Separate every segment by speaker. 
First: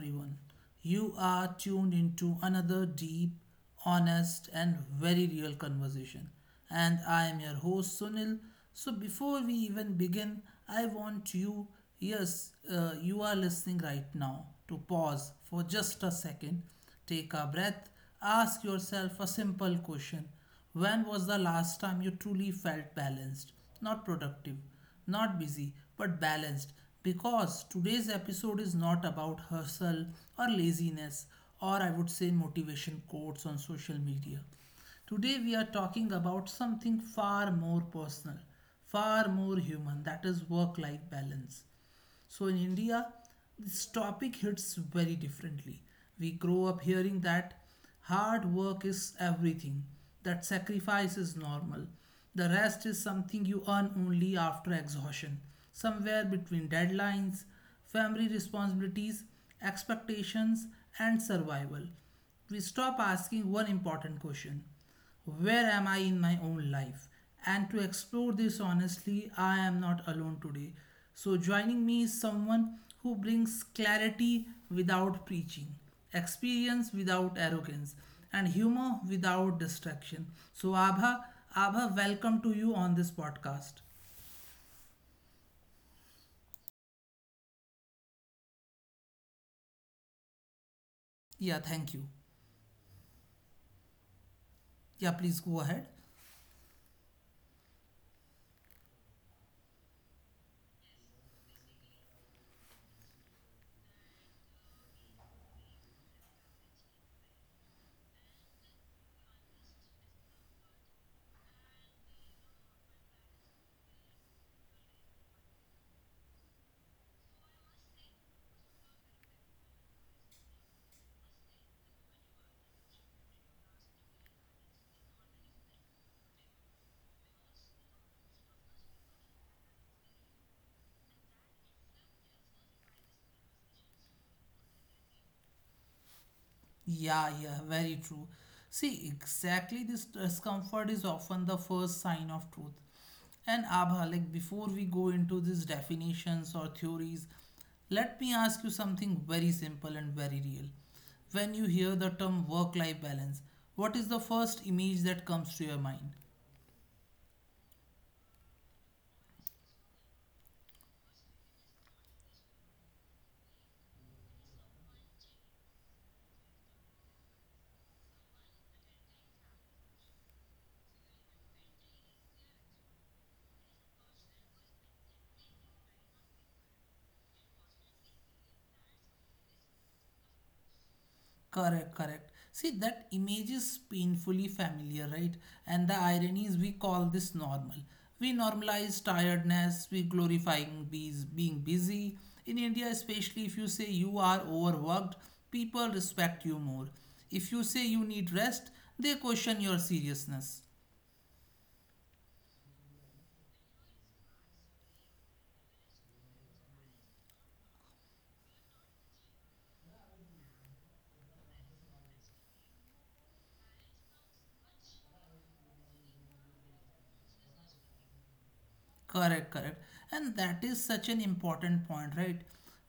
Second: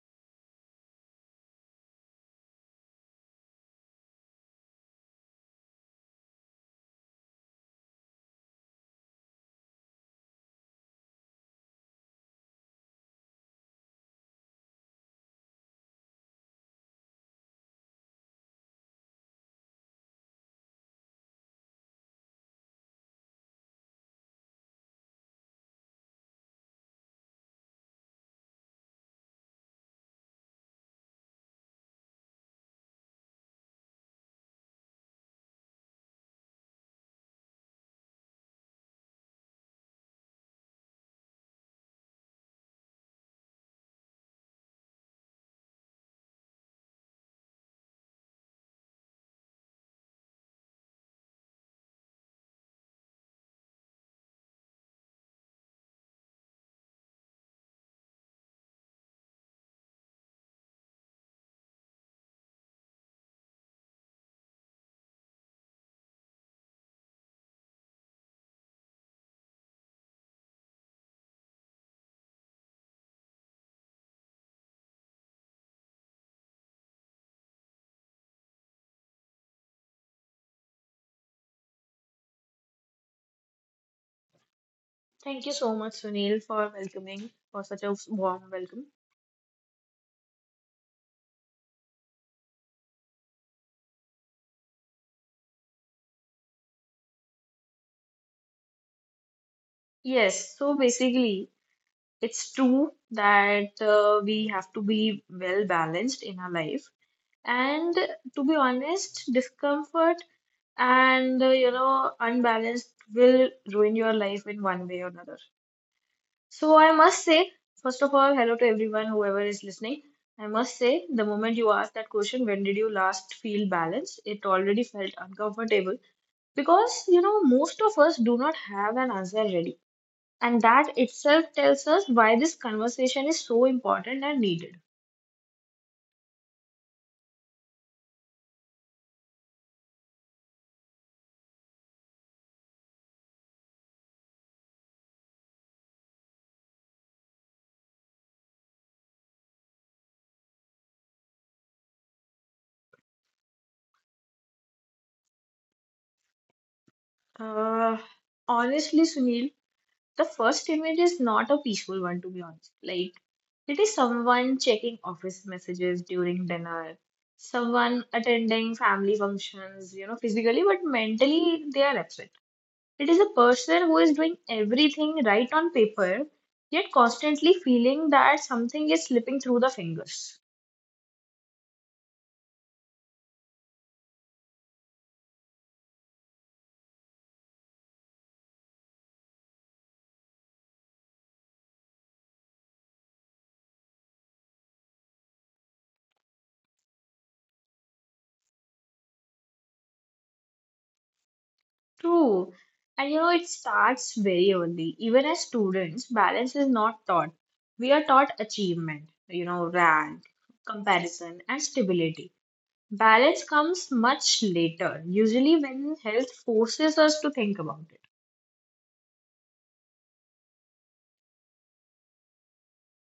Speaker 1: everyone. You are tuned into another deep, honest, and very real conversation. And I am your host Sunil. So before we even begin, I want you, yes, you are listening right now, to pause for just a second, take a breath, ask yourself a simple question. When was the last time you truly felt balanced, not productive? Not busy, but balanced. Because today's episode is not about hustle or laziness, or I would say motivation quotes on social media. Today we are talking about something far more personal, far more human, that is work life balance. So in India, this topic hits very differently. We grow up hearing that hard work is everything, that sacrifice is normal, the rest is something you earn only after exhaustion, somewhere between deadlines, family responsibilities, expectations, and survival. We stop asking one important question: where am I in my own life? And to explore this honestly, I am not alone today. So, joining me is someone who brings clarity without preaching, experience without arrogance, and humor without distraction. So, Abha, welcome to you on this podcast.
Speaker 2: Thank you so much, Sunil, for welcoming, for such a warm welcome.
Speaker 1: Yeah, thank you. Yeah, please go ahead.
Speaker 2: Yes, so basically, it's true that we have to be well balanced in our life. And to be honest, discomfort and you know, unbalanced will ruin your life in one way or another. So I must say, first of all, hello to everyone, whoever is listening. I must say, the moment you asked that question, when did you last feel balanced? It already felt uncomfortable. Because, you know, most of us do not have an answer ready. And that itself tells us why this conversation is so important and needed.
Speaker 1: Yeah, yeah, very true. See, exactly this discomfort is often the first sign of truth. And Abha, like before we go into these definitions or theories, let me ask you something very simple and very real. When you hear the term work life balance, what is the first image that comes to your mind?
Speaker 2: Uh, Honestly, Sunil, the first image is not a peaceful one, to be honest. Like, it is someone checking office messages during dinner, someone attending family functions, you know, physically, but mentally they are absent. It is a person who is doing everything right on paper, yet constantly feeling that something is slipping through the fingers.
Speaker 1: Correct, correct. See, that image is painfully familiar, right? And the irony is we call this normal. We normalize tiredness, we glorifying bees being busy. In India, especially if you say you are overworked, people respect you more. If you say you need rest, they question your seriousness.
Speaker 2: True. And you know, it starts very early. Even as students, balance is not taught. We are taught achievement, you know, rank, comparison, and stability. Balance comes much later, usually when health forces us to think about it.
Speaker 1: Correct, correct. And that is such an important point, right?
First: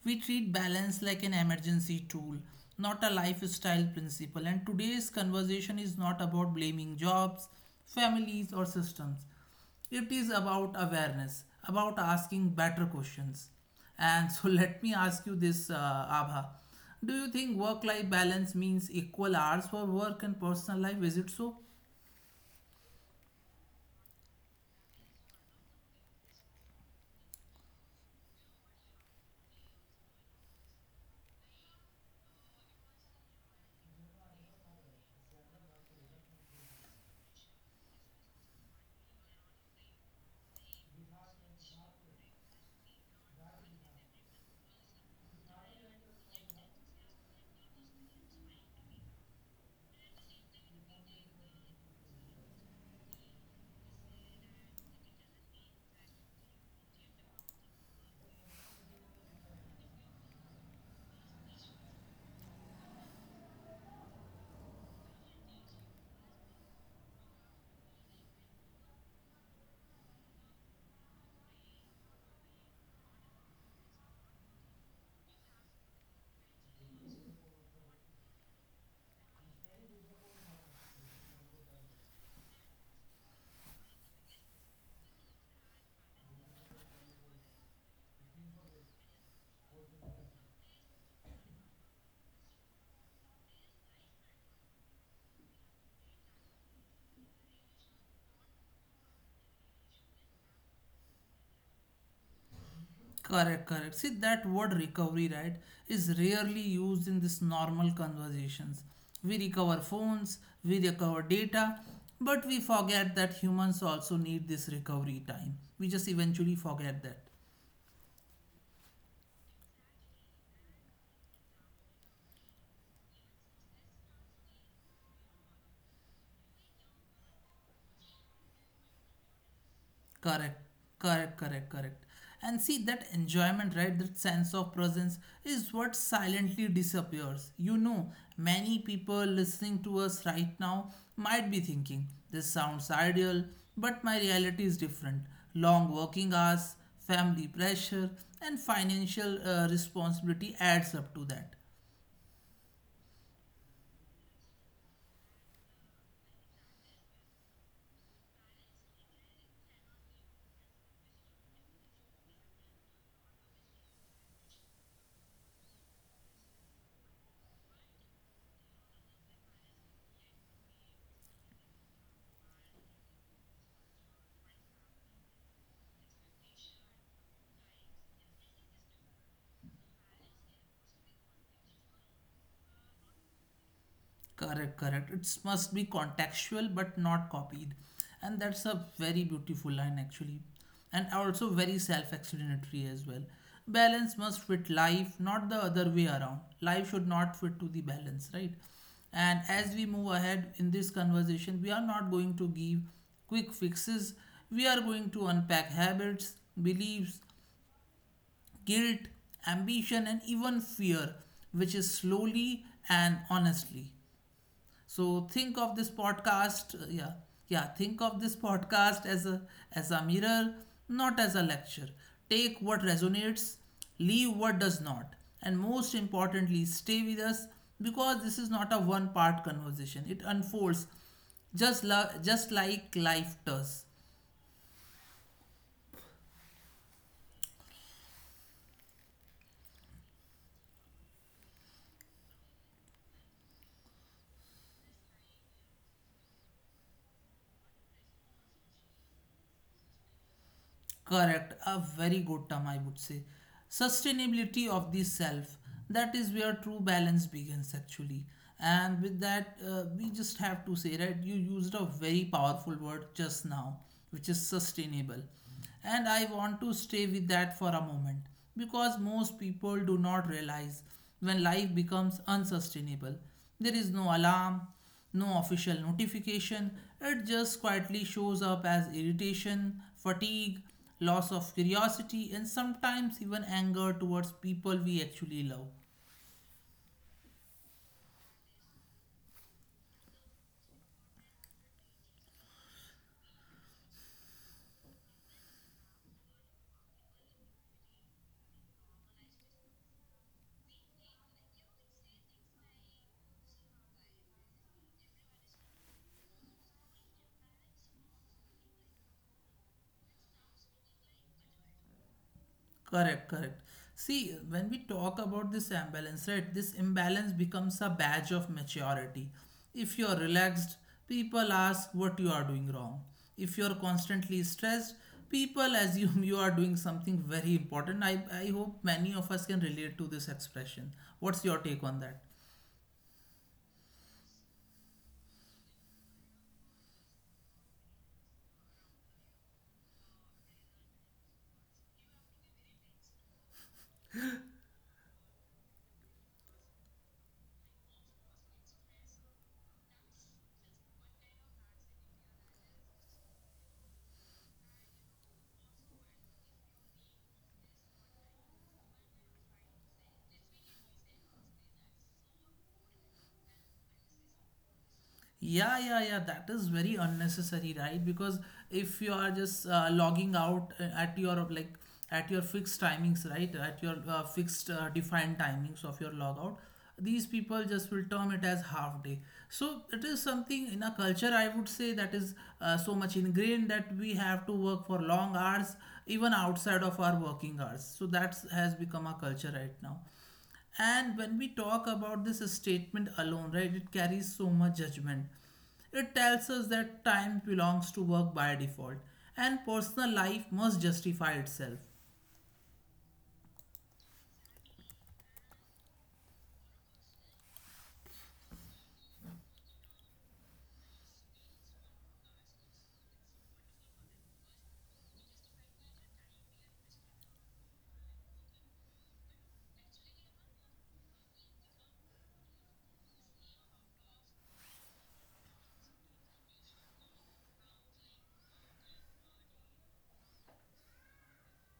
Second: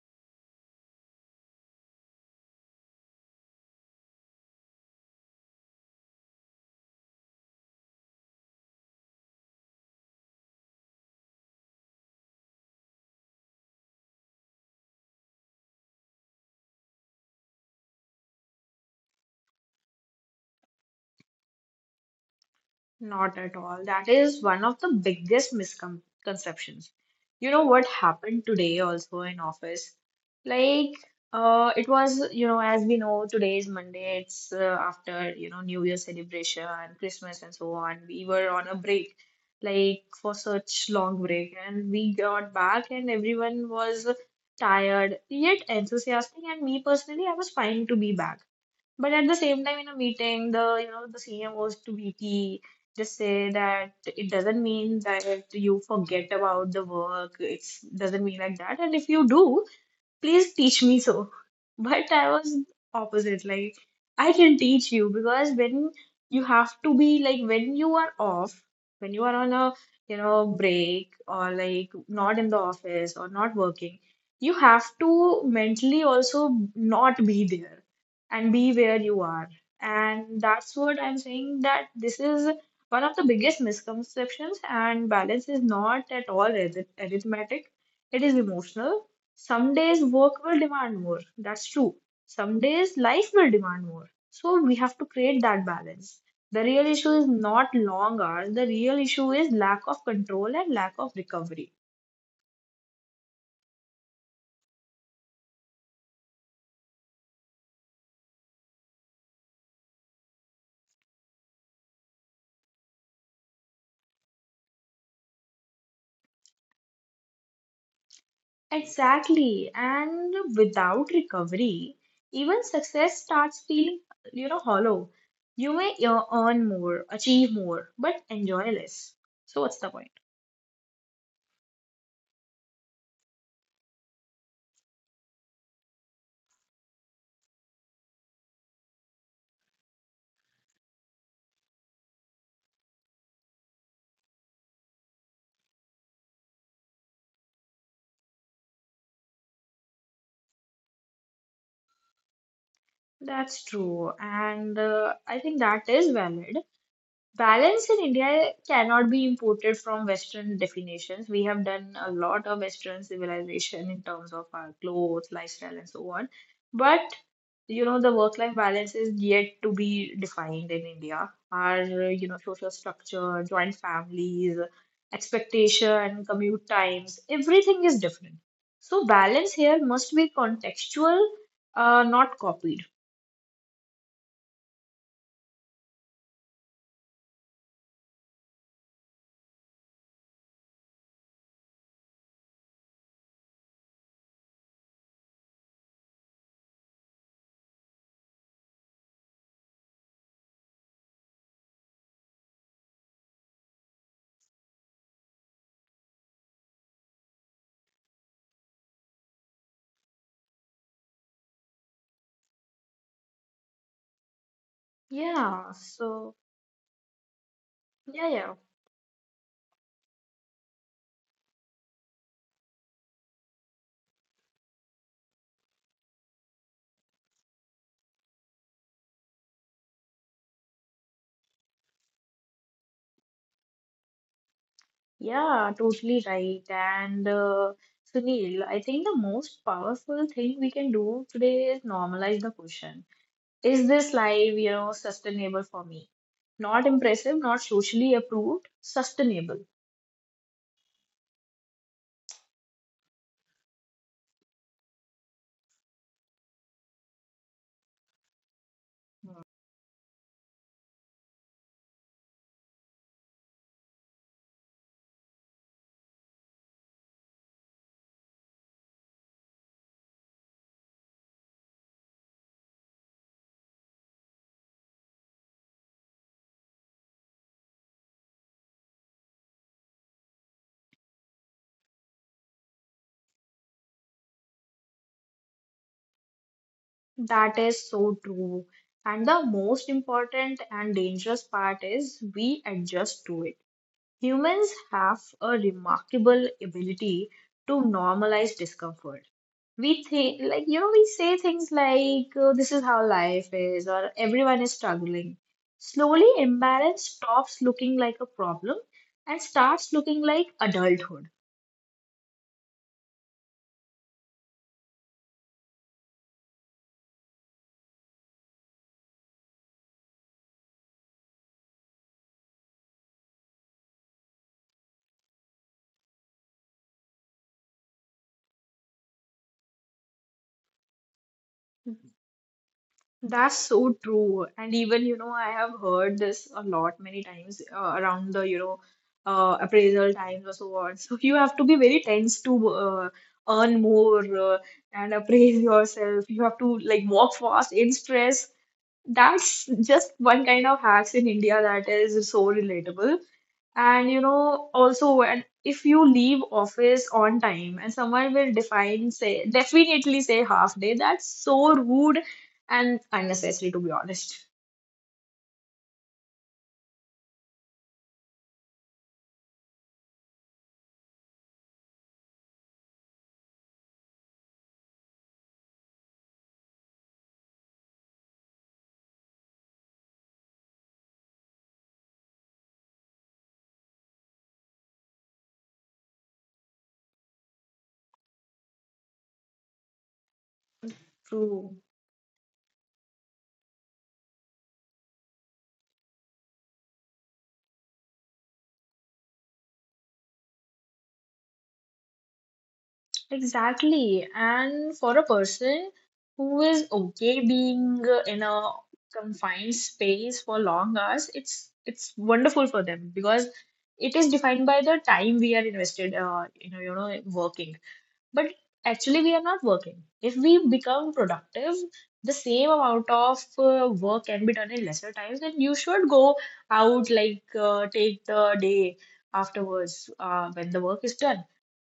Speaker 1: We treat balance like an emergency tool, not a lifestyle principle. And today's conversation is not about blaming jobs, families, or systems. It is about awareness, about asking better questions. And so let me ask you this, Abha. Do you think work life balance means equal hours for work and personal life? Is it so?
Speaker 2: Not at all. That is one of the biggest misconceptions. You know what happened today also in office? Like, it was, you know, as we know, today is Monday. It's after, you know, New Year celebration, Christmas, and so on. We were on a break, like for such long break, and we got back and everyone was tired, yet enthusiastic. And me personally, I was fine to be back. But at the same time, in a meeting, the you know the senior goes to VP, just say that it doesn't mean that you forget about the work. It doesn't mean like that. And if you do, please teach me. So but I was opposite. Like, I can teach you, because when you have to be, like, when you are off, when you are on a, you know, break, or like not in the office or not working, you have to mentally also not be there and be where you are. And that's what I'm saying, that this is one of the biggest misconceptions, and balance is not at all arithmetic, it is emotional. Some days work will demand more. That's true. Some days life will demand more. So we have to create that balance. The real issue is not long hours. The real issue is lack of control and lack of recovery.
Speaker 1: Correct, correct. See, that word recovery, right, is rarely used in this normal conversations. We recover phones, we recover data, but we forget that humans also need this recovery time. We just eventually forget that.
Speaker 2: Exactly. And without recovery, even success starts feeling, you know, hollow. You may earn more, achieve more, but enjoy less. So what's the point?
Speaker 1: Correct, correct, correct, correct. And see that enjoyment, right? That sense of presence is what silently disappears. You know, many people listening to us right now might be thinking, this sounds ideal, but my reality is different. Long working hours, family pressure, and financial responsibility adds up to that.
Speaker 2: That's true. And I think that is valid. Balance in India cannot be imported from Western definitions. We have done a lot of Western civilization in terms of our clothes, lifestyle, and so on. But you know, the work-life balance is yet to be defined in India. Our, you know, social structure, joint families, expectation, commute times, everything is different. So balance here must be contextual, not copied.
Speaker 1: Correct, correct. It must be contextual but not copied. And that's a very beautiful line, actually. And also very self explanatory as well. Balance must fit life, not the other way around. Life should not fit to the balance, right? And as we move ahead in this conversation, we are not going to give quick fixes. We are going to unpack habits, beliefs, guilt, ambition, and even fear, which is slowly and honestly. So
Speaker 2: Yeah.
Speaker 1: think of this
Speaker 2: So
Speaker 1: podcast, yeah, yeah, think
Speaker 2: yeah,
Speaker 1: of this
Speaker 2: yeah.
Speaker 1: podcast as a mirror, not as a lecture. Take what resonates, leave what does not, and most importantly, stay with us because this is not a one-part conversation. It unfolds just, just like life does.
Speaker 2: Yeah, totally right. And Sunil, I think the most powerful thing we can do today is normalize the question. Is this life, you know, sustainable for me? Not impressive, not socially approved, sustainable.
Speaker 1: Correct, a very good term, I would say. Sustainability of the self. That is where true balance begins, actually. And with that, we just have to say, right, you used a very powerful word just now, which is sustainable. And I want to stay with that for a moment because most people do not realize when life becomes unsustainable. There is no alarm, no official notification, it just quietly shows up as irritation, fatigue, loss of curiosity, and sometimes even anger towards people we actually love.
Speaker 2: That is so true. And the most important and dangerous part is we adjust to it. Humans have a remarkable ability to normalize discomfort. We think, like, you know, we say things like, oh, this is how life is, or everyone is struggling. Slowly imbalance stops looking like a problem and starts looking like adulthood.
Speaker 1: Correct, correct. See, when we talk about this imbalance, right, this imbalance becomes a badge of maturity. If you're relaxed, people ask what you are doing wrong. If you're constantly stressed, people assume you are doing something very important. I hope many of us can relate to this expression. What's your take on that?
Speaker 2: That's so true. And even, you know, I have heard this a lot many times, around the, you know, appraisal times or so on. So you have to be very tense to earn more, uh, and appraise yourself. You have to, like, walk fast in stress. That's just one kind of hacks in India that is so relatable. And you know, also when if you leave office on time, and someone will define, say, definitely say half day, that's so rude and unnecessary, to be honest.
Speaker 1: Yeah, yeah, yeah. That is very unnecessary, right? Because if you are just logging out at your like at your fixed timings, right? At your fixed defined timings of your logout, these people just will term it as half day. So it is something in a culture, I would say, that is so much ingrained that we have to work for long hours, even outside of our working hours. So that has become a culture right now. And when we
Speaker 2: True.
Speaker 1: talk about this statement alone, right, it carries so much judgment. It tells us that time belongs to work by default and personal life must justify itself.
Speaker 2: Exactly. And for a person who is okay being in a confined space for long hours, it's wonderful for them, because it is defined by the time we are invested, you know, working. But actually, we are not working. If we become productive, the same amount of work can be done in lesser times, then you should go out, like take the day afterwards when the work is done.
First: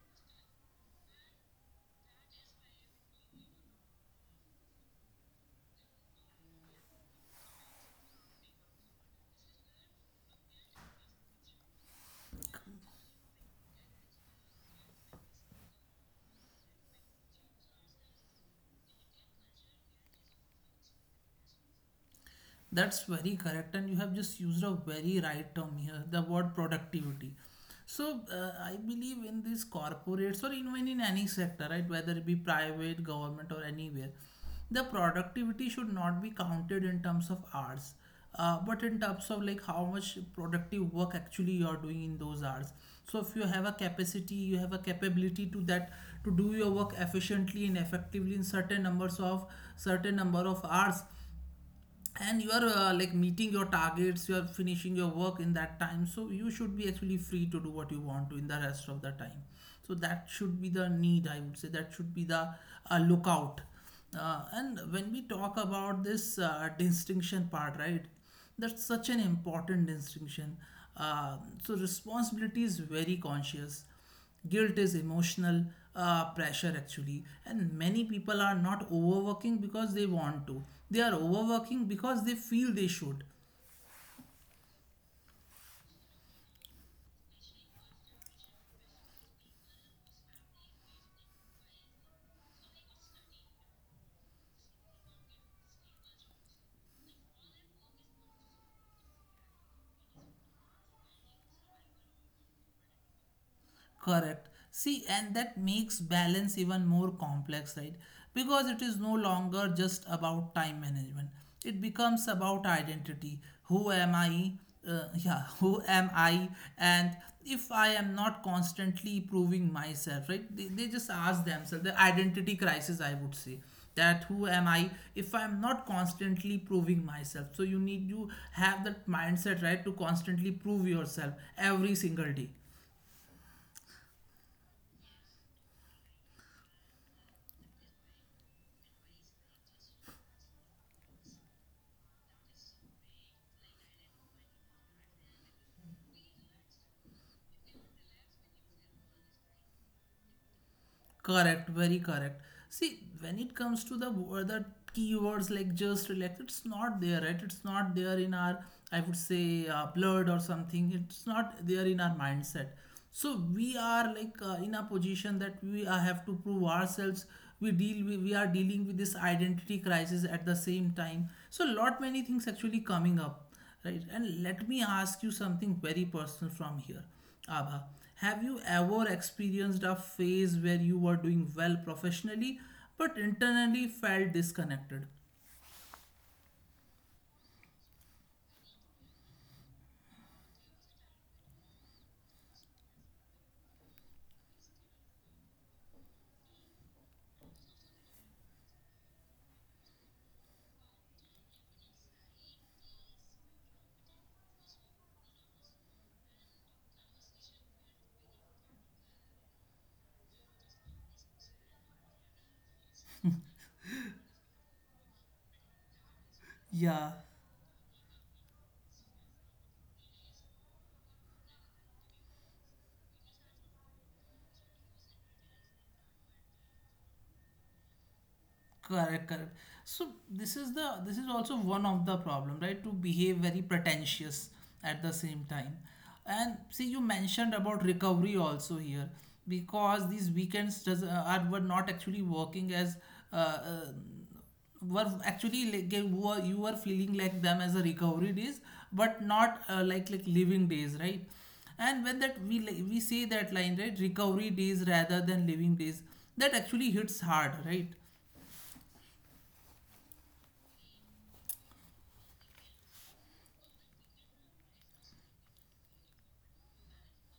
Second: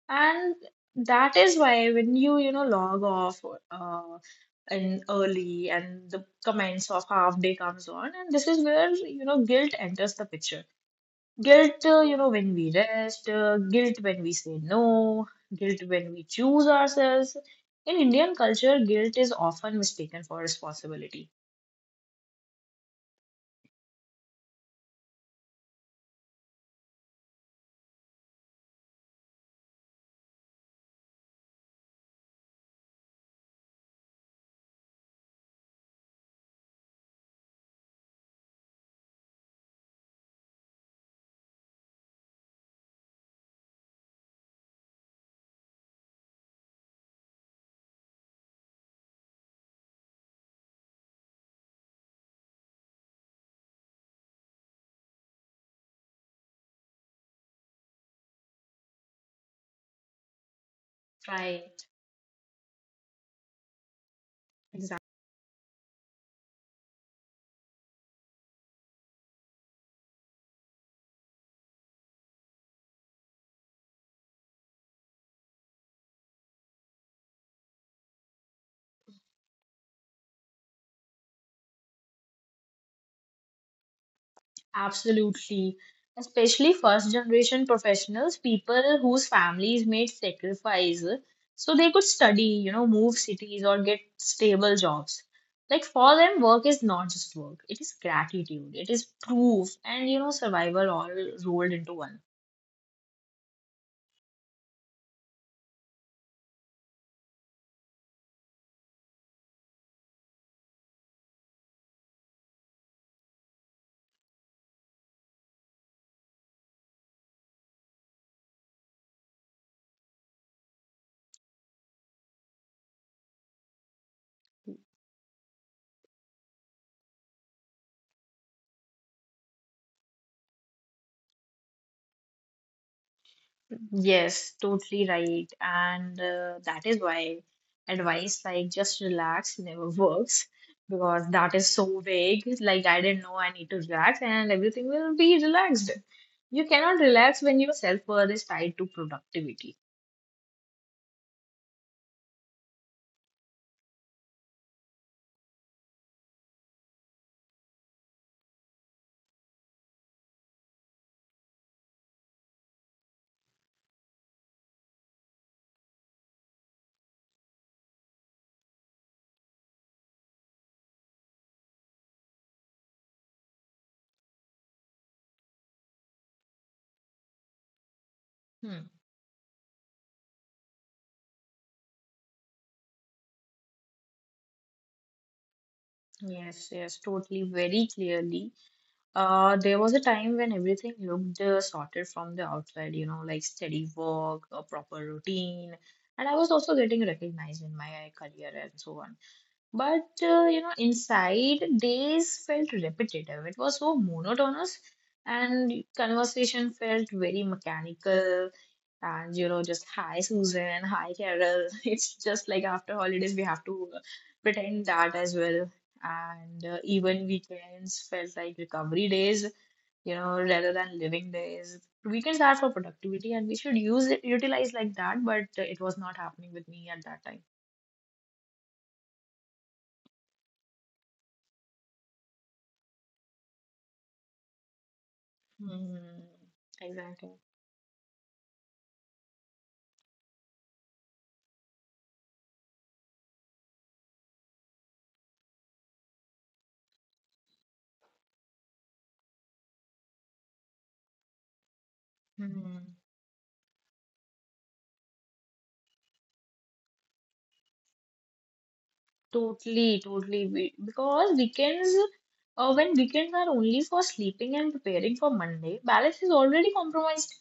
Speaker 2: And that is why when you know, log off uh, in early, and the comments of half day comes on, and this is where, you know, guilt enters the picture. Guilt, you know, when we rest, guilt when we say no, guilt when we choose ourselves. In Indian culture, guilt is often mistaken for responsibility.
Speaker 1: That's very correct, and you have just used a very right term here, the word productivity. So I believe in these corporates or even in any sector, right, whether it be private, government, or anywhere, the productivity should not be counted in terms of hours, but in terms of like how much productive work actually you're doing in those hours. So if you have a capacity, you have a capability to that to do your work efficiently and effectively in certain number of hours and you are like meeting your targets, you are finishing your work in that time, so you should be actually free to do what you want to in the rest of the time. So that should be the need, I would say,
Speaker 2: Right.
Speaker 1: that should be the lookout. And when we talk about this distinction part, right, that's such an important distinction. Uh, so responsibility is very conscious, guilt is emotional pressure, actually. And many people are not overworking because they want to, they are overworking because they feel they should.
Speaker 2: Absolutely. Especially first generation professionals, people whose families made sacrifice so they could study, you know, move cities or get stable jobs. Like for them, work is not just work, it is gratitude, it is proof, and you know, survival all rolled into one.
Speaker 1: Correct. See, and that makes balance even more complex, right? Because it is no longer just about time management. It becomes about identity. Who am I? Yeah, who am I? And if I am not constantly proving myself, right? They just ask themselves the identity crisis, I would say, that who am I if I'm not constantly proving myself, so you need to have that mindset, right, to constantly prove yourself every single day.
Speaker 2: Yes, totally right. And that is why advice like just relax never works, because that is so vague. Like, I didn't know I need to relax, and everything will be relaxed. You cannot relax when your self-worth is tied to productivity.
Speaker 1: Correct, very correct. See, when it comes to the the keywords like just relax, it's not there, right? It's not there in our, I would say, blood or something. It's not there in our mindset. So we are like in a position that we have to prove ourselves. We are dealing with this identity crisis at the same time. So lot many things actually coming up, right? And let me ask you something very personal from here. Abha, have you
Speaker 2: Hmm.
Speaker 1: ever experienced a phase where you were doing well professionally but internally felt disconnected?
Speaker 2: Yes, yes, totally, very clearly. There was a time when everything looked sorted from the outside, you know, like steady work, a proper routine, and I was also getting recognized in my career and so on. But you know, inside days felt repetitive. It was so monotonous, and conversation felt very mechanical. And you know, just hi Susan, hi Carol. It's just like after holidays we have to pretend that as well. And
Speaker 1: Yeah.
Speaker 2: even weekends felt like recovery days, you know, rather than living days. Weekends are for productivity, and we should use it, utilize like that. But it was not happening with me at that time.
Speaker 1: Correct, correct. So this is also one of the problem, right? To behave very pretentious at the same time.
Speaker 2: Hmm.
Speaker 1: And see, you
Speaker 2: Exactly.
Speaker 1: mentioned about recovery also here because these weekends does, are were not actually working as uh, uh, were actually like you were feeling like them as a recovery days, but not like living days, right? And when that
Speaker 2: Hmm.
Speaker 1: we say that line, right? Recovery days rather than living days, that actually hits hard, right?
Speaker 2: Totally, totally. We, because weekends, when weekends are only for sleeping and preparing for Monday, balance is already compromised.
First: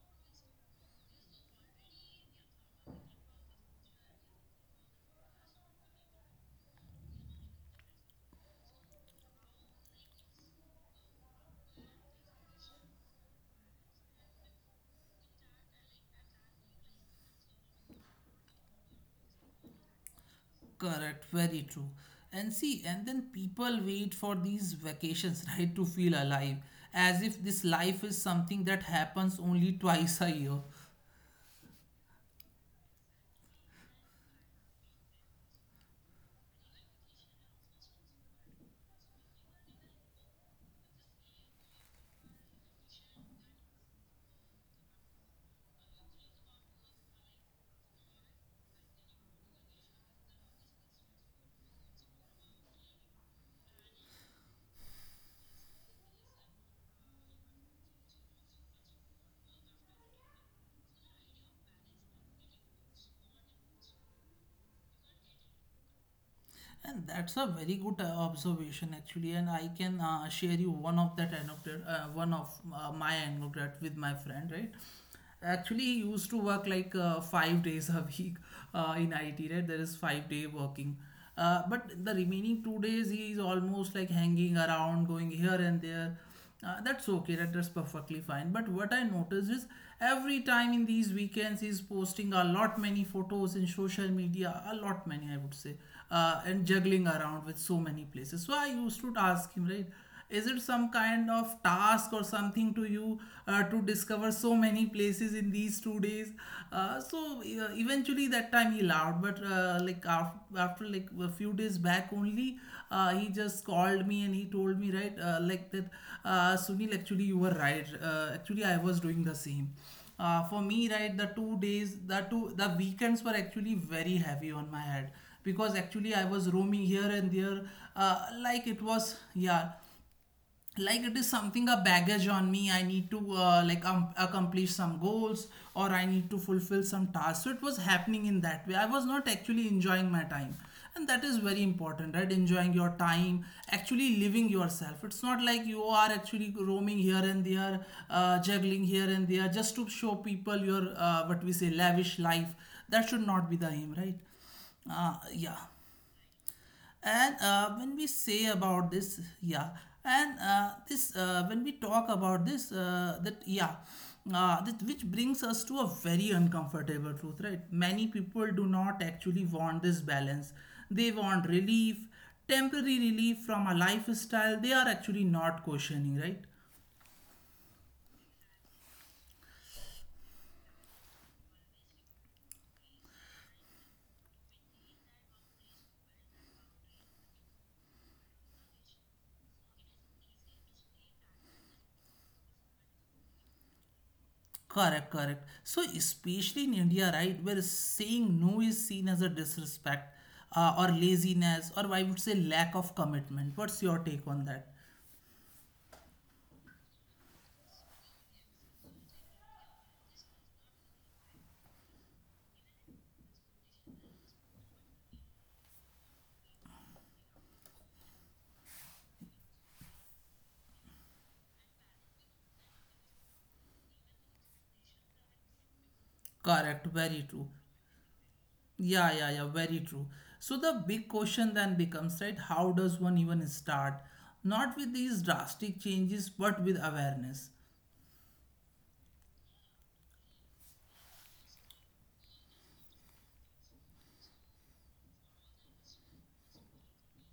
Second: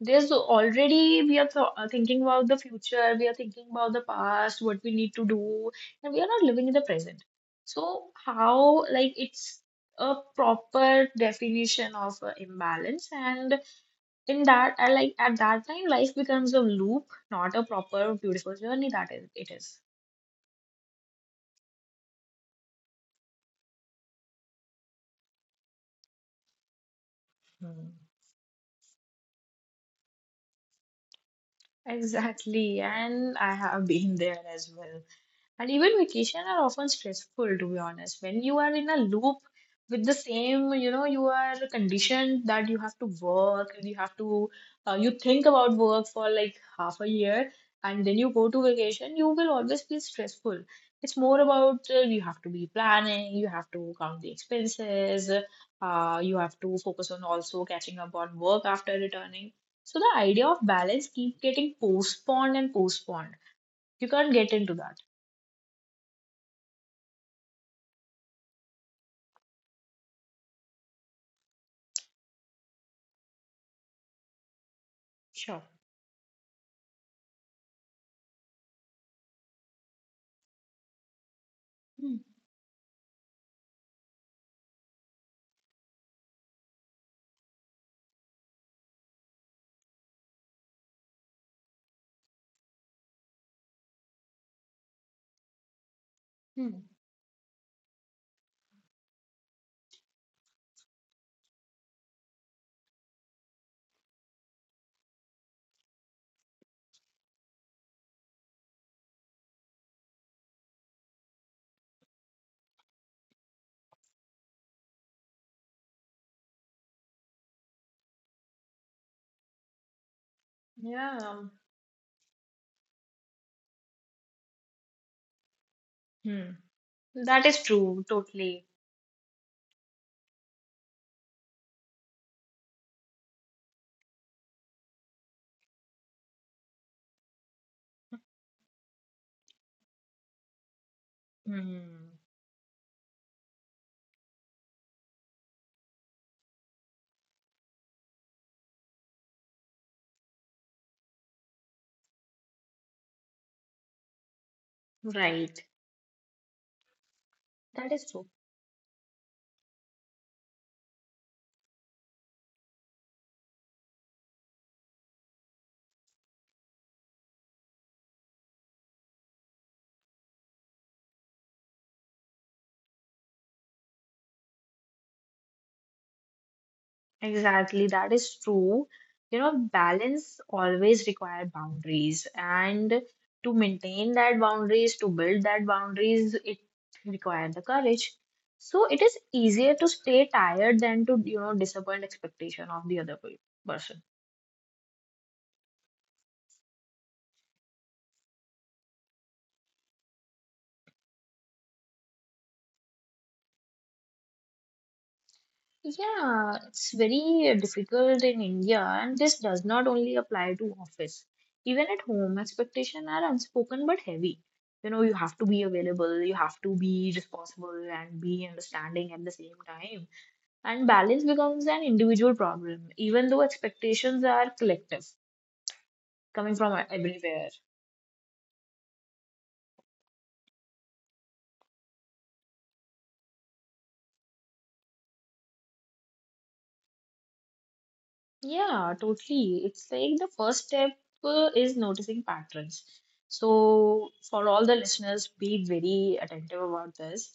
Speaker 2: There's already, we are th thinking about the future, we are thinking about the past, what we need to do, and we are not living in the present. So, how, like, it's a proper definition of imbalance, and in that, I like, at that time, life becomes a loop, not a proper, beautiful journey that is, it is.
Speaker 1: Correct, very true. And see, and then people wait for these vacations, right, to feel alive, as if this
Speaker 2: Hmm.
Speaker 1: life is something that happens only twice a year.
Speaker 2: Exactly, and I have been there as well. And even vacation are often stressful, to be honest. When you are in a loop with the same, you know, you are conditioned that you have to work and you have to, you think about work for like half a year and then you go to vacation, you will always be stressful. It's more about you have to be planning, you have to count the expenses, you have to focus on also catching up on work after returning. So the idea of balance keep getting postponed and postponed. You can't get into that.
Speaker 1: And that's a very good observation, actually. And I can share you one of that anecdote, one of my anecdote with my friend, right?
Speaker 2: Sure.
Speaker 1: Actually, he used to work like 5 days a week in IT, right? There is 5 day working. But the
Speaker 2: Hmm.
Speaker 1: remaining 2 days, he is almost like hanging around, going here and there. That's okay. That's perfectly fine. But what I notice is every time in these weekends, he's posting a lot many photos in social media, a lot many, I would say, and
Speaker 2: Hmm.
Speaker 1: juggling around with so many places. So I used to ask him, right? Is it some kind of task or something to you to discover so many places in these 2 days? So eventually that time he laughed, but like after like a few days back only, he just called me and he told me, right, like that, "Sunil, actually you were right. Actually, I was doing the same. For me,
Speaker 2: Yeah.
Speaker 1: right, the 2 days, the weekends were actually very heavy on my head, because actually I
Speaker 2: Hmm.
Speaker 1: was roaming here and
Speaker 2: That is
Speaker 1: there.
Speaker 2: true,
Speaker 1: uh,
Speaker 2: totally.
Speaker 1: like, it was, yeah, like it is something, a baggage on me. I need to, like, accomplish some goals, or I need to fulfill some tasks." So it was happening in that way. I was not actually enjoying my time, and that is very
Speaker 2: Hmm.
Speaker 1: important, right, enjoying your time, actually living yourself. It's not like you are actually roaming here and there, juggling here and there just to show people your, what we say, lavish life. That should not be the aim, right?
Speaker 2: Right.
Speaker 1: Yeah. And
Speaker 2: That
Speaker 1: when
Speaker 2: is
Speaker 1: we
Speaker 2: true.
Speaker 1: say about this, yeah. And this, when we talk about this, that, yeah, that, which brings us to a very uncomfortable truth, right? Many people do not actually want this balance. They want relief, temporary relief from a lifestyle they are actually not questioning, right?
Speaker 2: Exactly. That is true. You know, balance always require boundaries, and to maintain that boundaries, to build that boundaries, it require the courage. So it is easier to stay tired than to, you know, disappoint expectation of the other person.
Speaker 1: Correct, correct. So especially in India, right, where saying no is seen as a disrespect or laziness or, I would say, lack of commitment. What's your take on that?
Speaker 2: Yeah, it's very difficult in India, and this does not only apply to office. Even at home, expectations are unspoken but heavy. You know, you have to be available, you have to be responsible and be understanding at the same time. And balance becomes an individual problem, even though expectations are collective, coming from
Speaker 1: Correct, very
Speaker 2: everywhere.
Speaker 1: true. Yeah, yeah, yeah, very true. So the big question then becomes, right, how does one even start? Not with these drastic changes, but with awareness.
Speaker 2: Yeah, totally. It's like the first step is noticing patterns. So, for all the listeners, be very attentive about this.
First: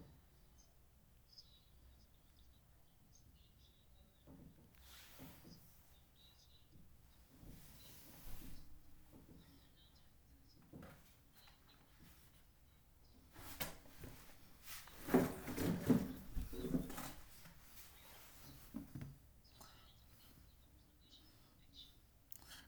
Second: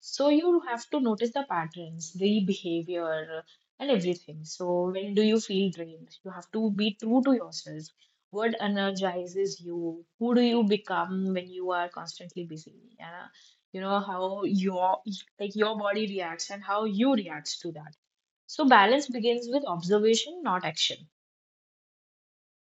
Speaker 2: So, you have to notice the patterns, the behavior, and everything. So, when do you feel drained? You have to be true to yourself. What energizes you? Who do you become when you are constantly busy? Yeah. You know how your, like, your body reacts and how you reacts to that. So balance begins with observation, not action.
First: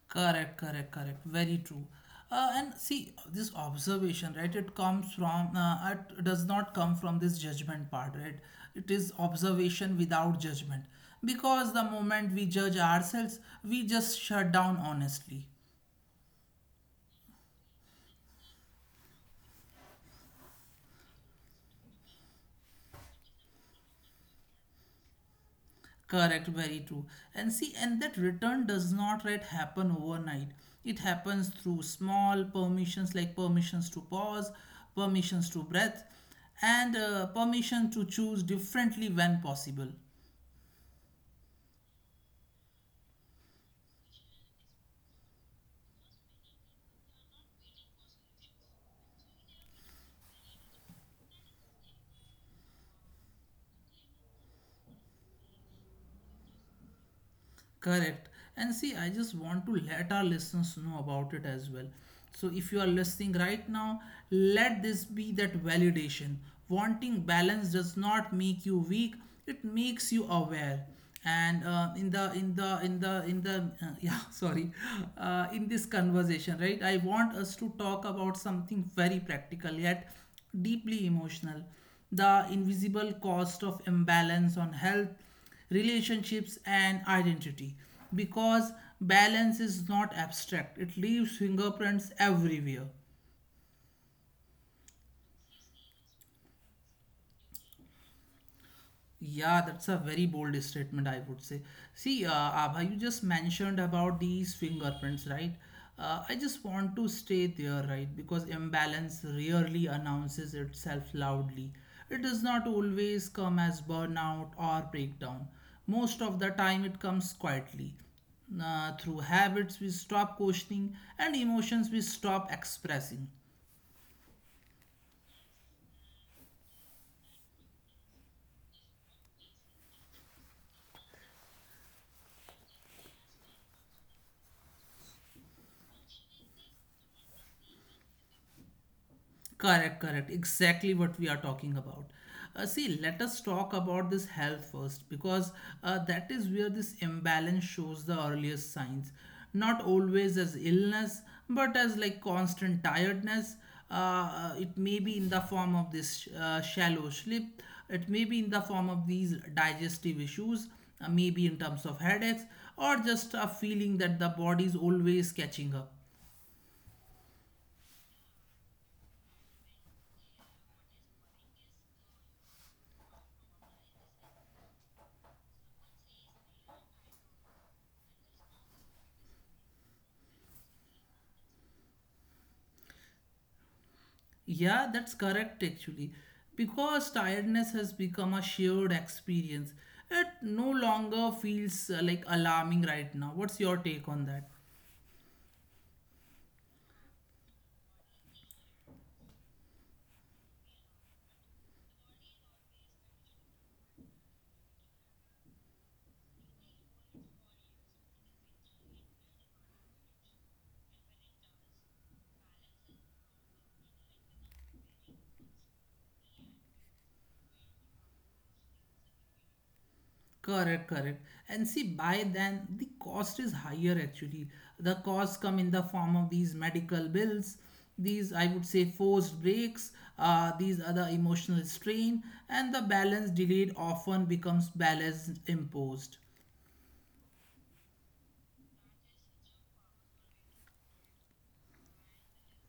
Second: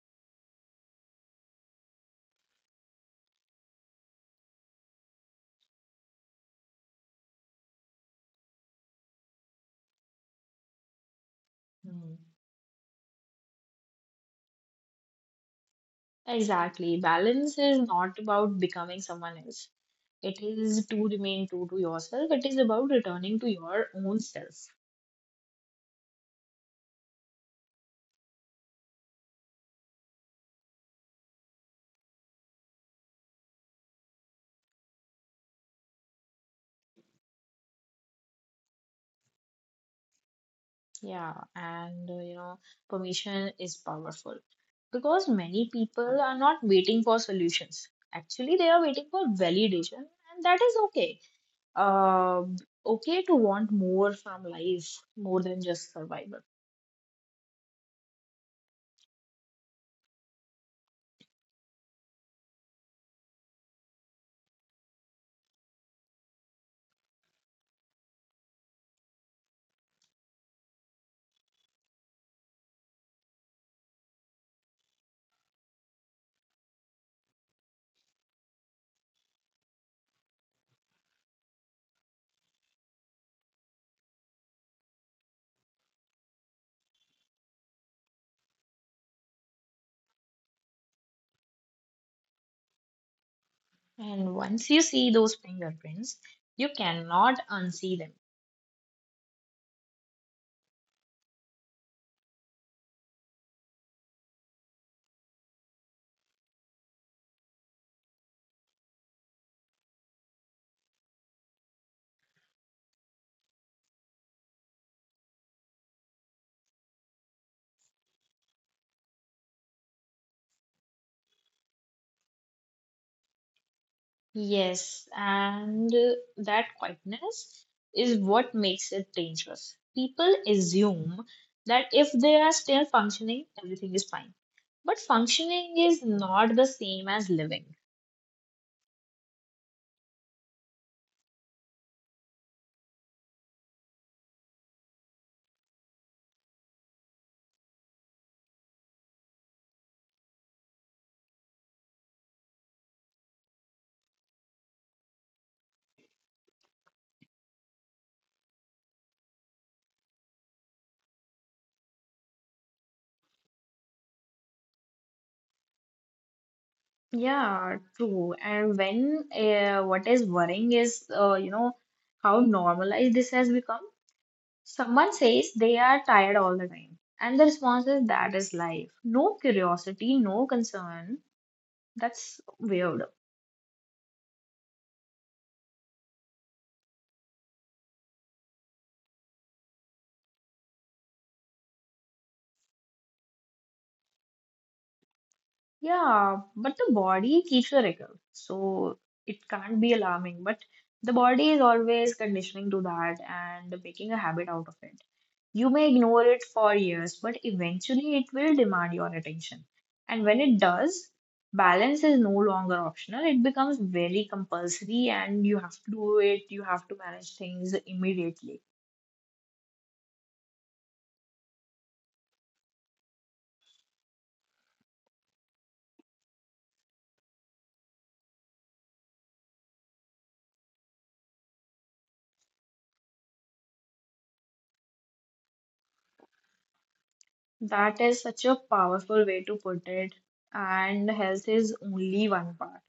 Speaker 1: Correct, correct, correct. Very true. And see, this observation, right, it comes from, it does not come from this judgment part, right? It is observation without judgment. Because the
Speaker 2: Hmm.
Speaker 1: moment we judge ourselves, we just shut down, honestly.
Speaker 2: Exactly. Balance is not about becoming someone else. It is to remain true to yourself. It is about returning to your own self.
Speaker 1: Correct, very true. And see, and that return does not, right, happen overnight. It happens through small permissions, like permissions to pause, permissions to breath, and permission to choose differently when possible.
Speaker 2: Yeah, and you know, permission is powerful, because many people are not waiting for solutions. Actually, they are waiting for validation, and that is okay. Uh, okay to want more from life, more than just survival.
Speaker 1: Correct. And see, I just want to let our listeners know about it as well. So, if you are listening right now, let this be that validation. Wanting balance does not make you weak; it makes you aware. And in the in the in the in the yeah, sorry, in this conversation, right? I want us to talk about something very practical yet deeply emotional: the invisible cost of imbalance on health, relationships, and identity. Because balance is not abstract, it leaves fingerprints everywhere.
Speaker 2: And once you see those fingerprints, you cannot unsee them.
Speaker 1: Yeah, that's a very bold statement, I would say. See, Abha, you just mentioned about these fingerprints, right? I just want to stay there, right? Because imbalance rarely announces itself loudly. It does not always come as burnout or breakdown. Most of the time, it comes quietly. Through habits we stop questioning and emotions we stop expressing.
Speaker 2: Yes, and that quietness is what makes it dangerous. People assume that if they are still functioning, everything is fine. But functioning is not the same as living.
Speaker 1: Correct, correct. Exactly what we are talking about. See, let us talk about this health first, because that is where this imbalance shows the earliest signs. Not always as illness, but as like constant tiredness. It may be in the form of this shallow sleep, it may be in the form of these digestive issues, maybe in terms of headaches, or just a feeling that the body is always catching up.
Speaker 2: Yeah, true. And when what is worrying is, how normalized this has become. Someone says they are tired all the time, and the response is that is life. No curiosity, no concern. That's weird.
Speaker 1: Yeah, that's correct, actually. Because tiredness has become a shared experience, it no longer feels, like, alarming right now. What's your take on that?
Speaker 2: Yeah, but the body keeps a record, so it can't be alarming. But the body is always conditioning to that and making a habit out of it. You may ignore it for years, but eventually it will demand your attention. And when it does, balance is no longer optional. It becomes very compulsory and you have to do it, you have to manage things immediately.
Speaker 1: Correct, correct. And see, by then the cost is higher, actually. The costs come in the form of these medical bills, these, I would say, forced breaks, these other emotional strain, and the balance delayed often becomes balance imposed.
Speaker 2: That is such a powerful way to put it. And health is only one part.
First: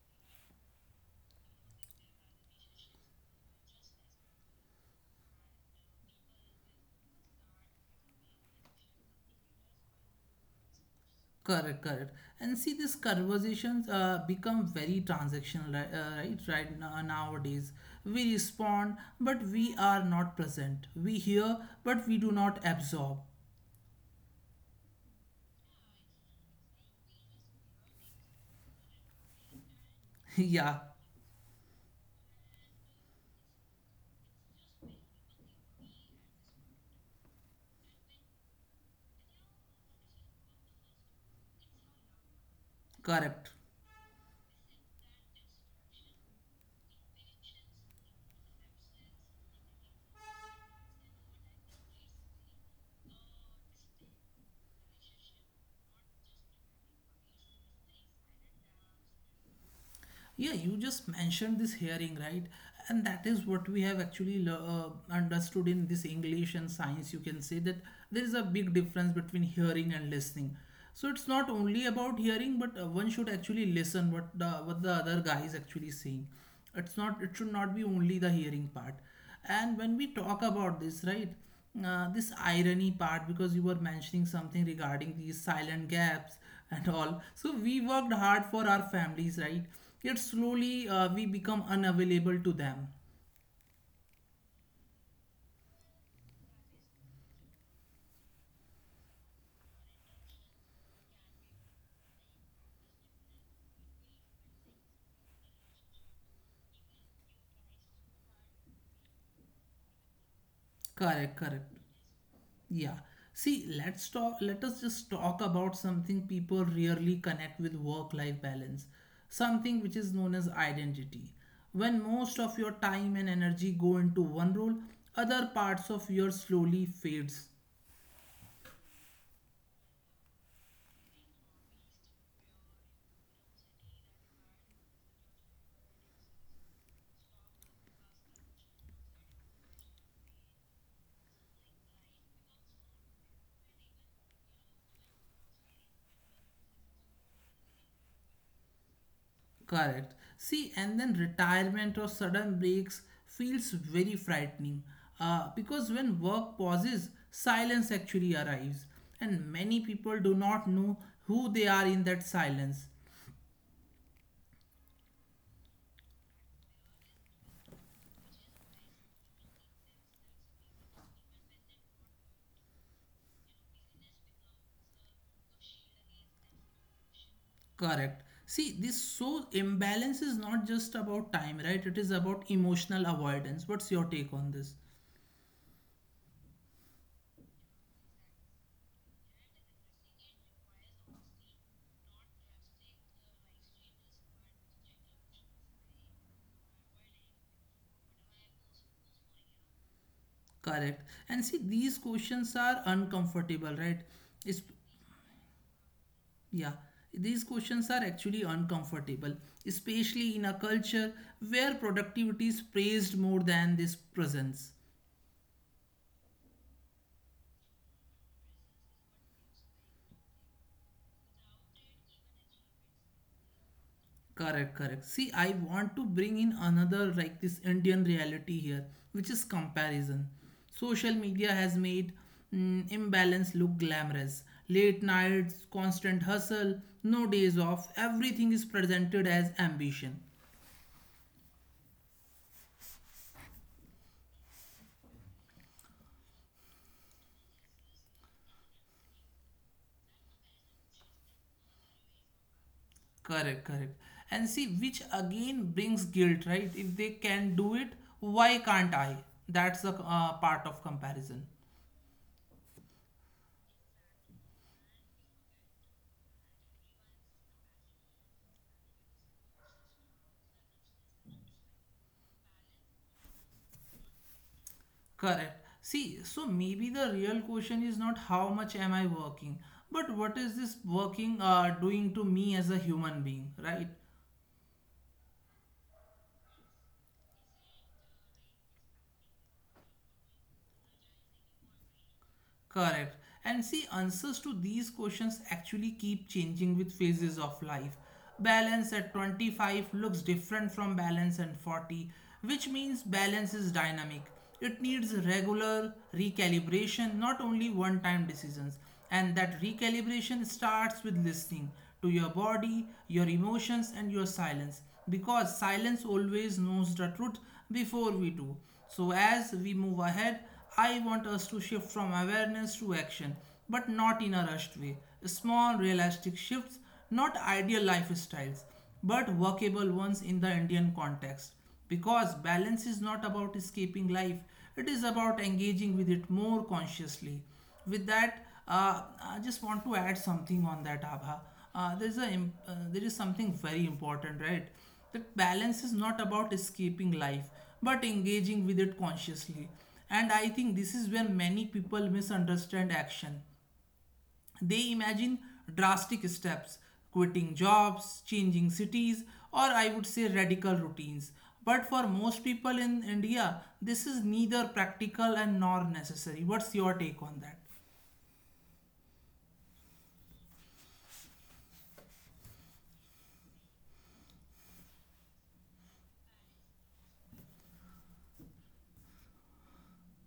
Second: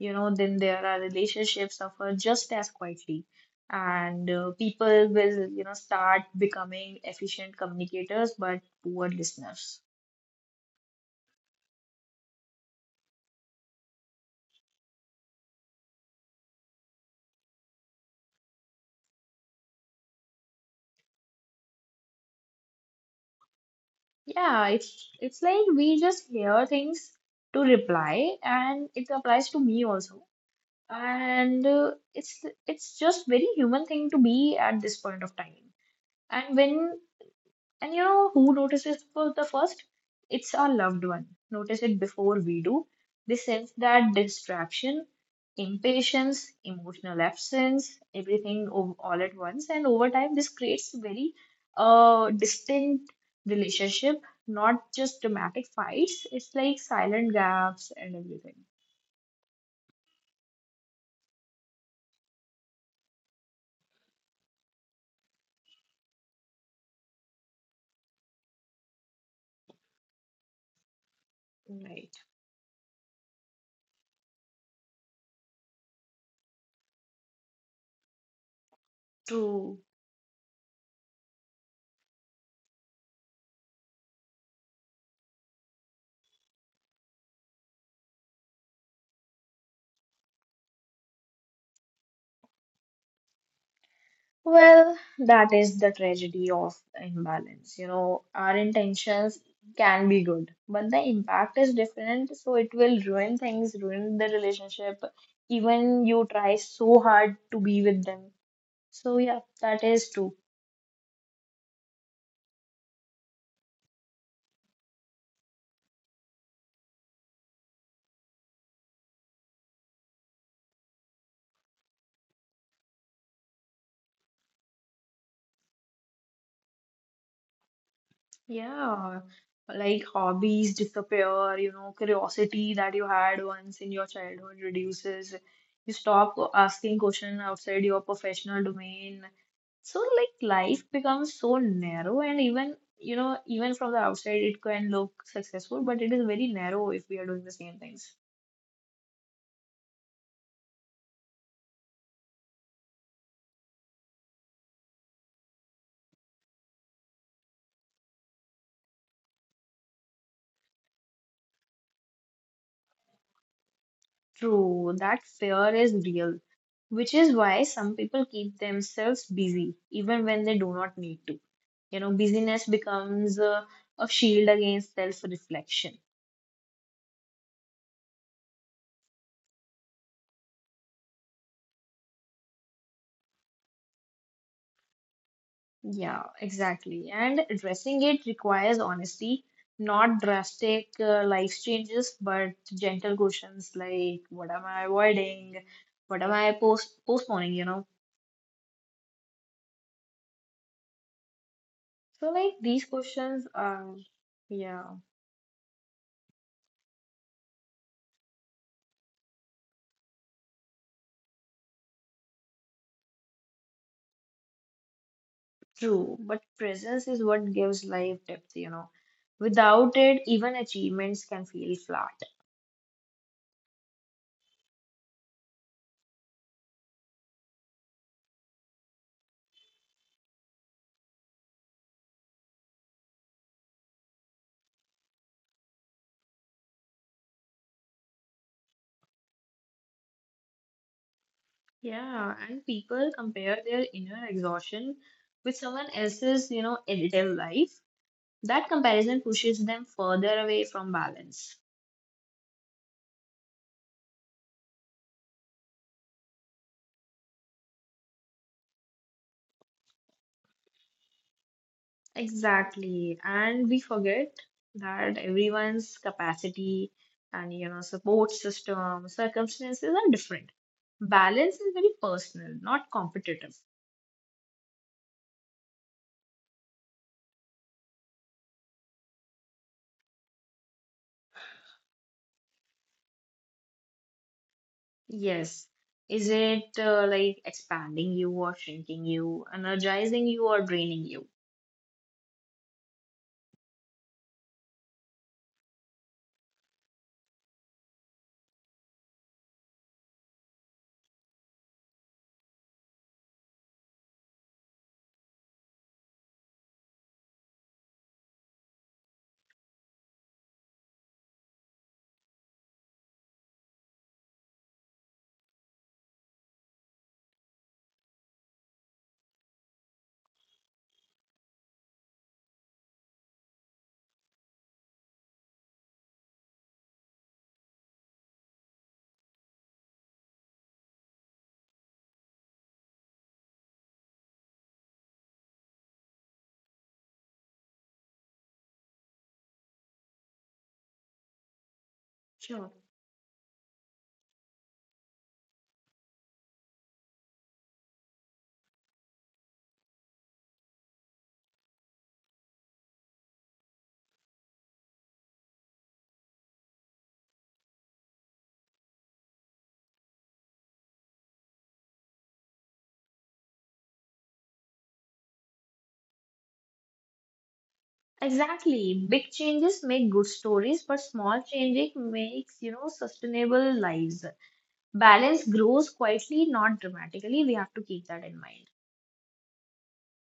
Speaker 2: You know, then there are relationships suffer just as quietly. And people will, start becoming efficient communicators but poor listeners.
Speaker 1: Correct, correct. And see, these conversations become very transactional, right? Right now, nowadays, we respond, but we are not present. We hear, but we do not absorb.
Speaker 2: Yeah, it's like we just hear things to reply, and it applies to me also.
Speaker 1: Yeah,
Speaker 2: And it's just very human thing to be at this point of time. And when and you know who notices for the first? It's our loved one. Notice it before we do. They
Speaker 1: correct.
Speaker 2: sense that distraction, impatience, emotional absence, all at once. And over time, this creates very distinct relationship, not just dramatic fights. It's like silent gaps and everything.
Speaker 1: Yeah, you just mentioned this hearing, right? And that is what we have actually understood in this English and science. You can say that there is a big difference between hearing and listening. So it's not only about
Speaker 2: Right.
Speaker 1: hearing, but one should actually listen what the other guy is actually saying. It's not, it should not be only the hearing part. And
Speaker 2: True.
Speaker 1: when we talk about this, right, this irony part, because you were mentioning something regarding these silent gaps and all. So we worked hard for our families, right? Yet slowly we become unavailable to them.
Speaker 2: Well, that is the tragedy of imbalance. You know, our intentions can be good, but the impact is different, so it will ruin things, ruin the relationship, even you try so hard to be with them. So, yeah, that is true.
Speaker 1: Correct, correct. Yeah. See, let us just talk about something people rarely connect with work-life balance, something which is known as identity. When most of your time and energy go into one role, other parts of your slowly fades.
Speaker 2: Yeah, like hobbies disappear, you know, curiosity that you had once in your childhood reduces. You stop asking questions outside your professional domain. So, like, life becomes so narrow, and even, you know, even from the outside, it can look successful, but it is very narrow if we are doing the same things.
Speaker 1: Correct. See, and then retirement or sudden breaks feels very frightening. Because when work pauses, silence actually arrives, and many people do not know who they are in that silence.
Speaker 2: True, that fear is real, which is why some people keep themselves busy even when they do not need to. Busyness becomes a shield against self-reflection.
Speaker 1: Correct. See, this, so imbalance is not just about time, right? It is about emotional avoidance. What's your take on this?
Speaker 2: Yeah, exactly. And addressing it requires honesty, not drastic life changes, but gentle questions like what am I avoiding? What am I postponing,
Speaker 1: Correct. And see,
Speaker 2: So like
Speaker 1: these
Speaker 2: these
Speaker 1: questions
Speaker 2: questions
Speaker 1: are
Speaker 2: are
Speaker 1: uncomfortable, right?
Speaker 2: yeah,
Speaker 1: It's, yeah, these questions are actually uncomfortable, especially in a culture where productivity is praised more than this presence.
Speaker 2: true, but presence is what gives life depth, you know. Without it, even achievements can feel flat.
Speaker 1: Correct, correct. See, I want to bring in another, like, this Indian reality here, which is comparison. Social media has made, mm, imbalance look glamorous. Late nights, constant hustle, no days off, everything is presented as ambition.
Speaker 2: Yeah, and people compare their inner exhaustion with someone else's, edible life. That comparison pushes them further away from balance.
Speaker 1: Correct, correct. And see, which again brings guilt, right? If they can do it, why can't I? That's the, part of comparison.
Speaker 2: Exactly. And we forget that everyone's capacity and, support system, circumstances are different. Balance is very personal, not competitive.
Speaker 1: Correct. See, so maybe the real question is not how much am I working, but what is this working doing to me as a human being, right?
Speaker 2: Yes. Is it like expanding you or shrinking you, energizing you or draining you?
Speaker 1: Correct. And see, answers to these questions actually keep changing with phases of life. Balance at 25 looks different from balance at 40, which means balance is dynamic. It needs regular recalibration, not only one time decisions. And that recalibration starts with listening to your body, your emotions, and your silence, because silence always knows the truth before we do. So, as we move ahead, I want us to shift from awareness to action, but not in a rushed way. Small, realistic shifts, not ideal lifestyles, but workable ones in the Indian context. Because balance is not about escaping life, it is about engaging with it more consciously. With that, I just want to add something on that, Abha.
Speaker 2: Sure.
Speaker 1: There is something very important, right? That balance is not about escaping life, but engaging with it consciously. And I think this is where many people misunderstand action. They imagine drastic steps, quitting jobs, changing cities, or, I would say, radical routines. But for most people in India, this is neither practical and nor necessary. What's your take on that?
Speaker 2: Exactly. Big changes make good stories, but small changing makes, sustainable lives. Balance grows quietly, not dramatically. We have to keep that in mind.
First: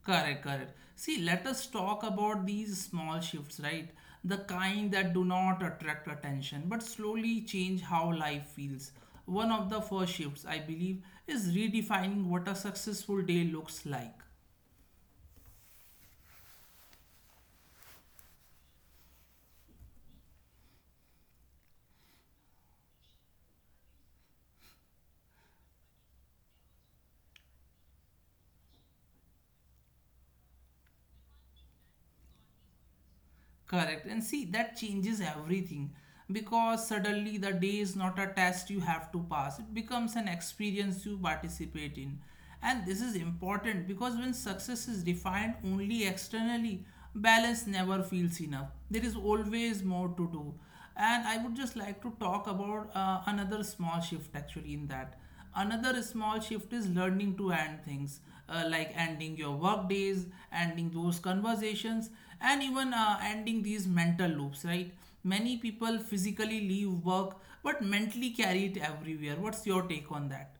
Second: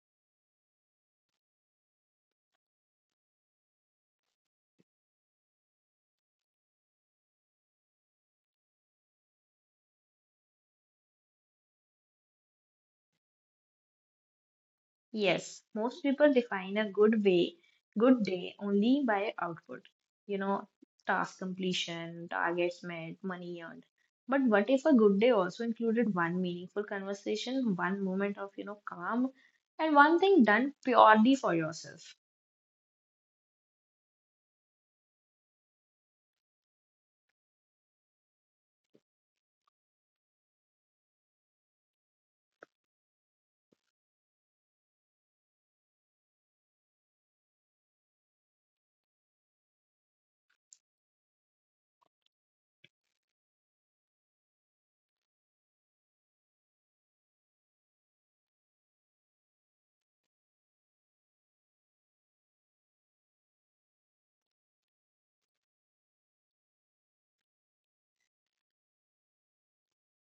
Speaker 1: Correct, correct. See, let us talk about these small shifts, right? The kind that do not attract attention but slowly change how life feels. One of the first shifts, I believe, is redefining what a successful day looks like.
Speaker 2: Yes, most people define a good way, good day only by output. You know, task completion, targets met, money earned. But what if a good day also included one meaningful conversation, one moment of, calm, and one thing done purely for yourself?
Speaker 1: Correct. And see, that changes everything, because suddenly the day is not a test you have to pass, it becomes an experience you participate in. And this is important because when success is defined only externally, balance never feels enough. There is always more to do. And I would just like to talk about another small shift, actually, in that. Another small shift is learning to end things, like ending your work days, ending those conversations, and even ending these mental loops, right? Many people physically leave work but mentally carry it everywhere. What's your take on that?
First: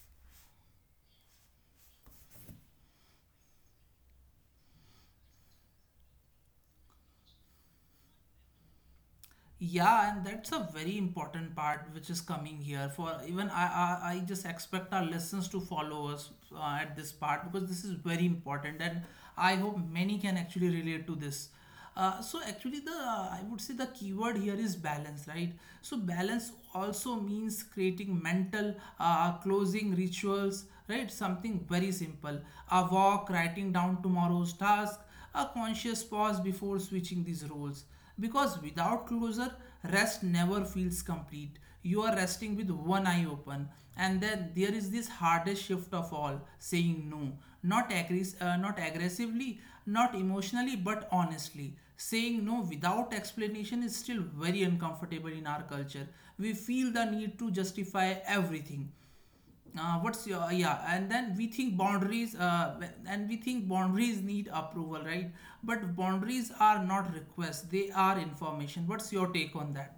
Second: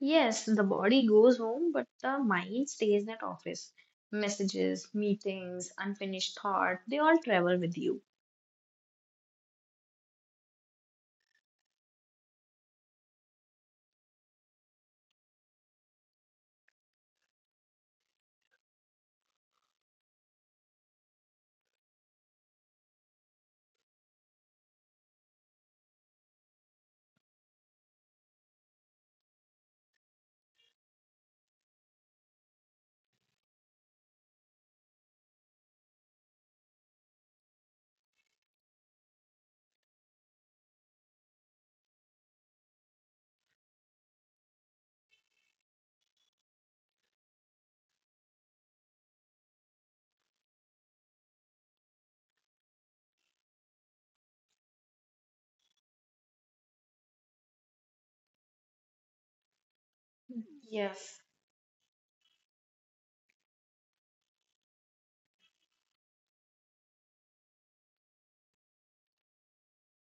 Speaker 2: Yes, the body goes home, but the mind stays at office. Messages, meetings, unfinished thought, they all travel with you.
Speaker 1: Yeah, and that's a very important part which is coming here. For even I, I just expect our listeners to follow us at this part, because this is very important, and I hope many can actually relate to this. So actually, the I would say the keyword here is balance, right? So balance also means creating mental closing rituals, right? Something very simple: a walk, writing down tomorrow's task, a conscious pause before switching these roles. Because without closure, rest never feels complete. You are resting with one eye open. And then there is this hardest shift of all, saying no. Not aggressively, not emotionally, but honestly. Saying no without explanation is still very uncomfortable in our culture. We feel the need to justify everything. Uh, what's your yeah
Speaker 2: Yes.
Speaker 1: and then we think boundaries and we think boundaries need approval, right? But boundaries are not requests, they are information. What's your take on that?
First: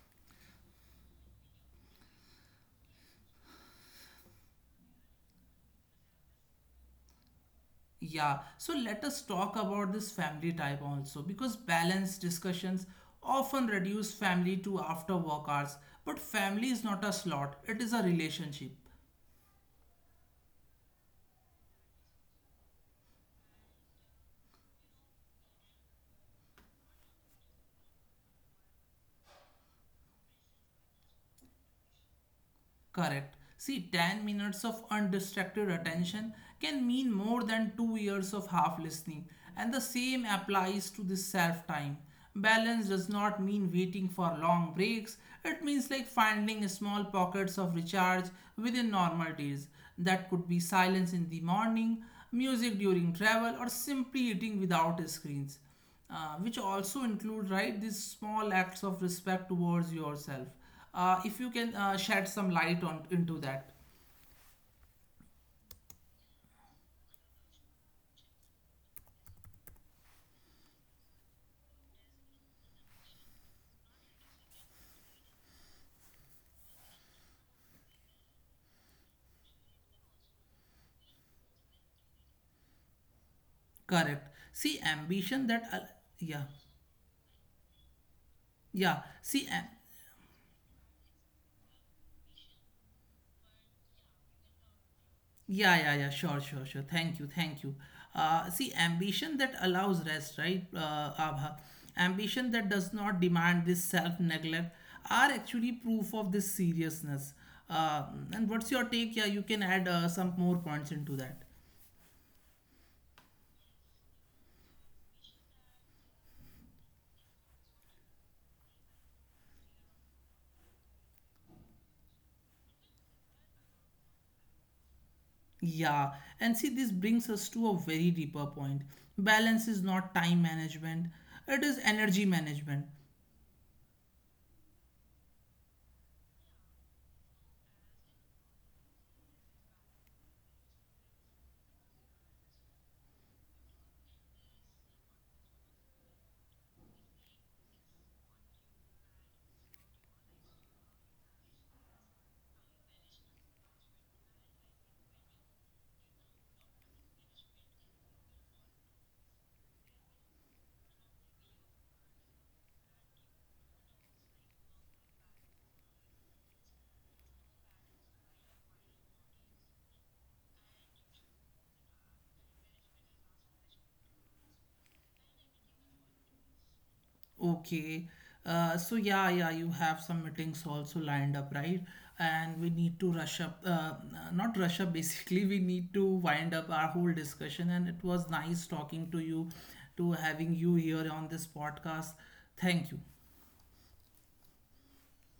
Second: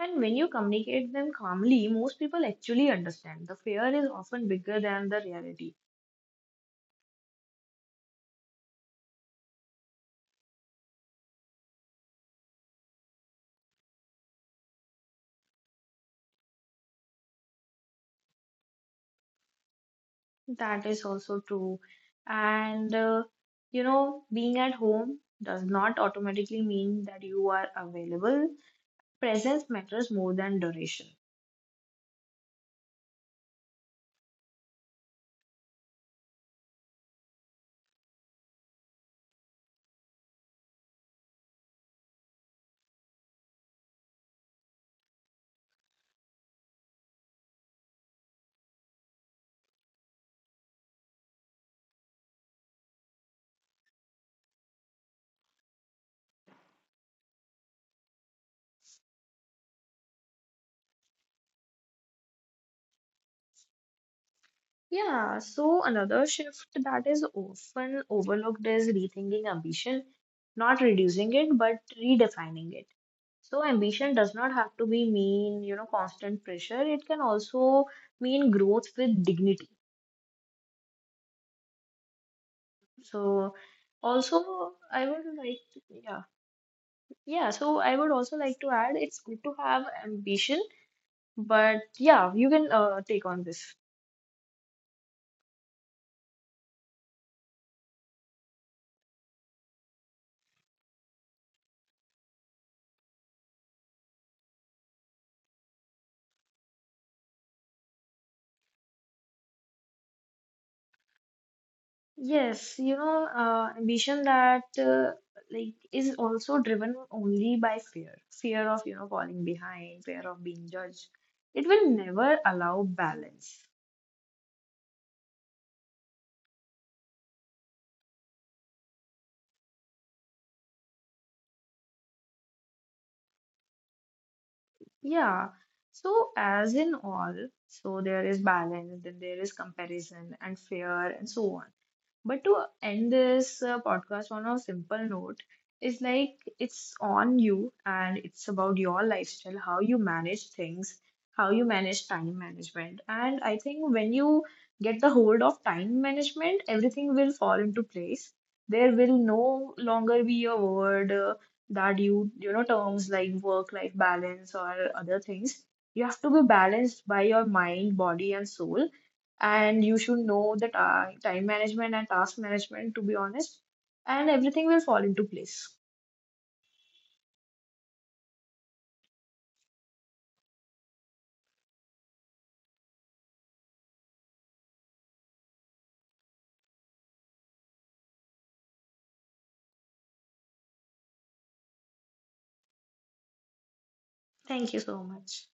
Speaker 2: And when you communicate them calmly, most people actually understand. The fear is often bigger than the reality.
Speaker 1: Yeah, so let us talk about this family type also, because balanced discussions often reduce family to after work hours, but family is not a slot, it is a relationship.
Speaker 2: That is also true. And being at home does not automatically mean that you are available. Presence matters more than duration.
Speaker 1: Correct. See, 10 minutes of undistracted attention can mean more than 2 years of half listening, and the same applies to the self time. Balance does not mean waiting for long breaks, it means, like, finding small pockets of recharge within normal days. That could be silence in the morning, music during travel, or simply eating without screens, which also include, right, these small acts of respect towards yourself. If you can shed some light on into that.
Speaker 2: Yeah, so another shift that is often overlooked is rethinking ambition, not reducing it, but redefining it. So ambition does not have to be mean, constant pressure. It can also mean growth with dignity. So
Speaker 1: Correct. See,
Speaker 2: also I
Speaker 1: ambition
Speaker 2: would
Speaker 1: that
Speaker 2: like to, yeah.
Speaker 1: yeah.
Speaker 2: Yeah, so I would also like to
Speaker 1: Yeah,
Speaker 2: add it's
Speaker 1: see,
Speaker 2: good to have ambition, but yeah, you can take on this.
Speaker 1: yeah, yeah, yeah. Sure, sure, sure. Thank you, thank you. See, ambition that allows rest, right, Abha, ambition that does not demand this self neglect are actually proof of this seriousness. uh, and what's your take? Yeah, you can add some more points into that.
Speaker 2: Yes, ambition that like is also driven only by fear, fear of, falling behind, fear of being judged. It will never allow balance.
Speaker 1: Yeah, and see, this brings us to a very deeper point. Balance is not time management, it is energy management.
Speaker 2: Yeah. So, as in all, so there is balance, then there is comparison and fear and so on. But to end this podcast on a simple note, is like it's on you and it's about your lifestyle, how you manage things, how you manage time management. And I think when you get the hold of time management, everything will fall into place. There will no longer be a word that you know terms like work life balance or other things. You have to be balanced by your mind body and soul, and you should know the time management and task management to be honest, and everything will fall into place.
Speaker 1: Okay, so yeah, yeah, you have some meetings also lined up, right? And we need to rush up, not rush up, basically, we need to wind up our whole discussion. And it was nice talking to you, to having you here on this podcast. Thank you.
Speaker 2: Thank you so much.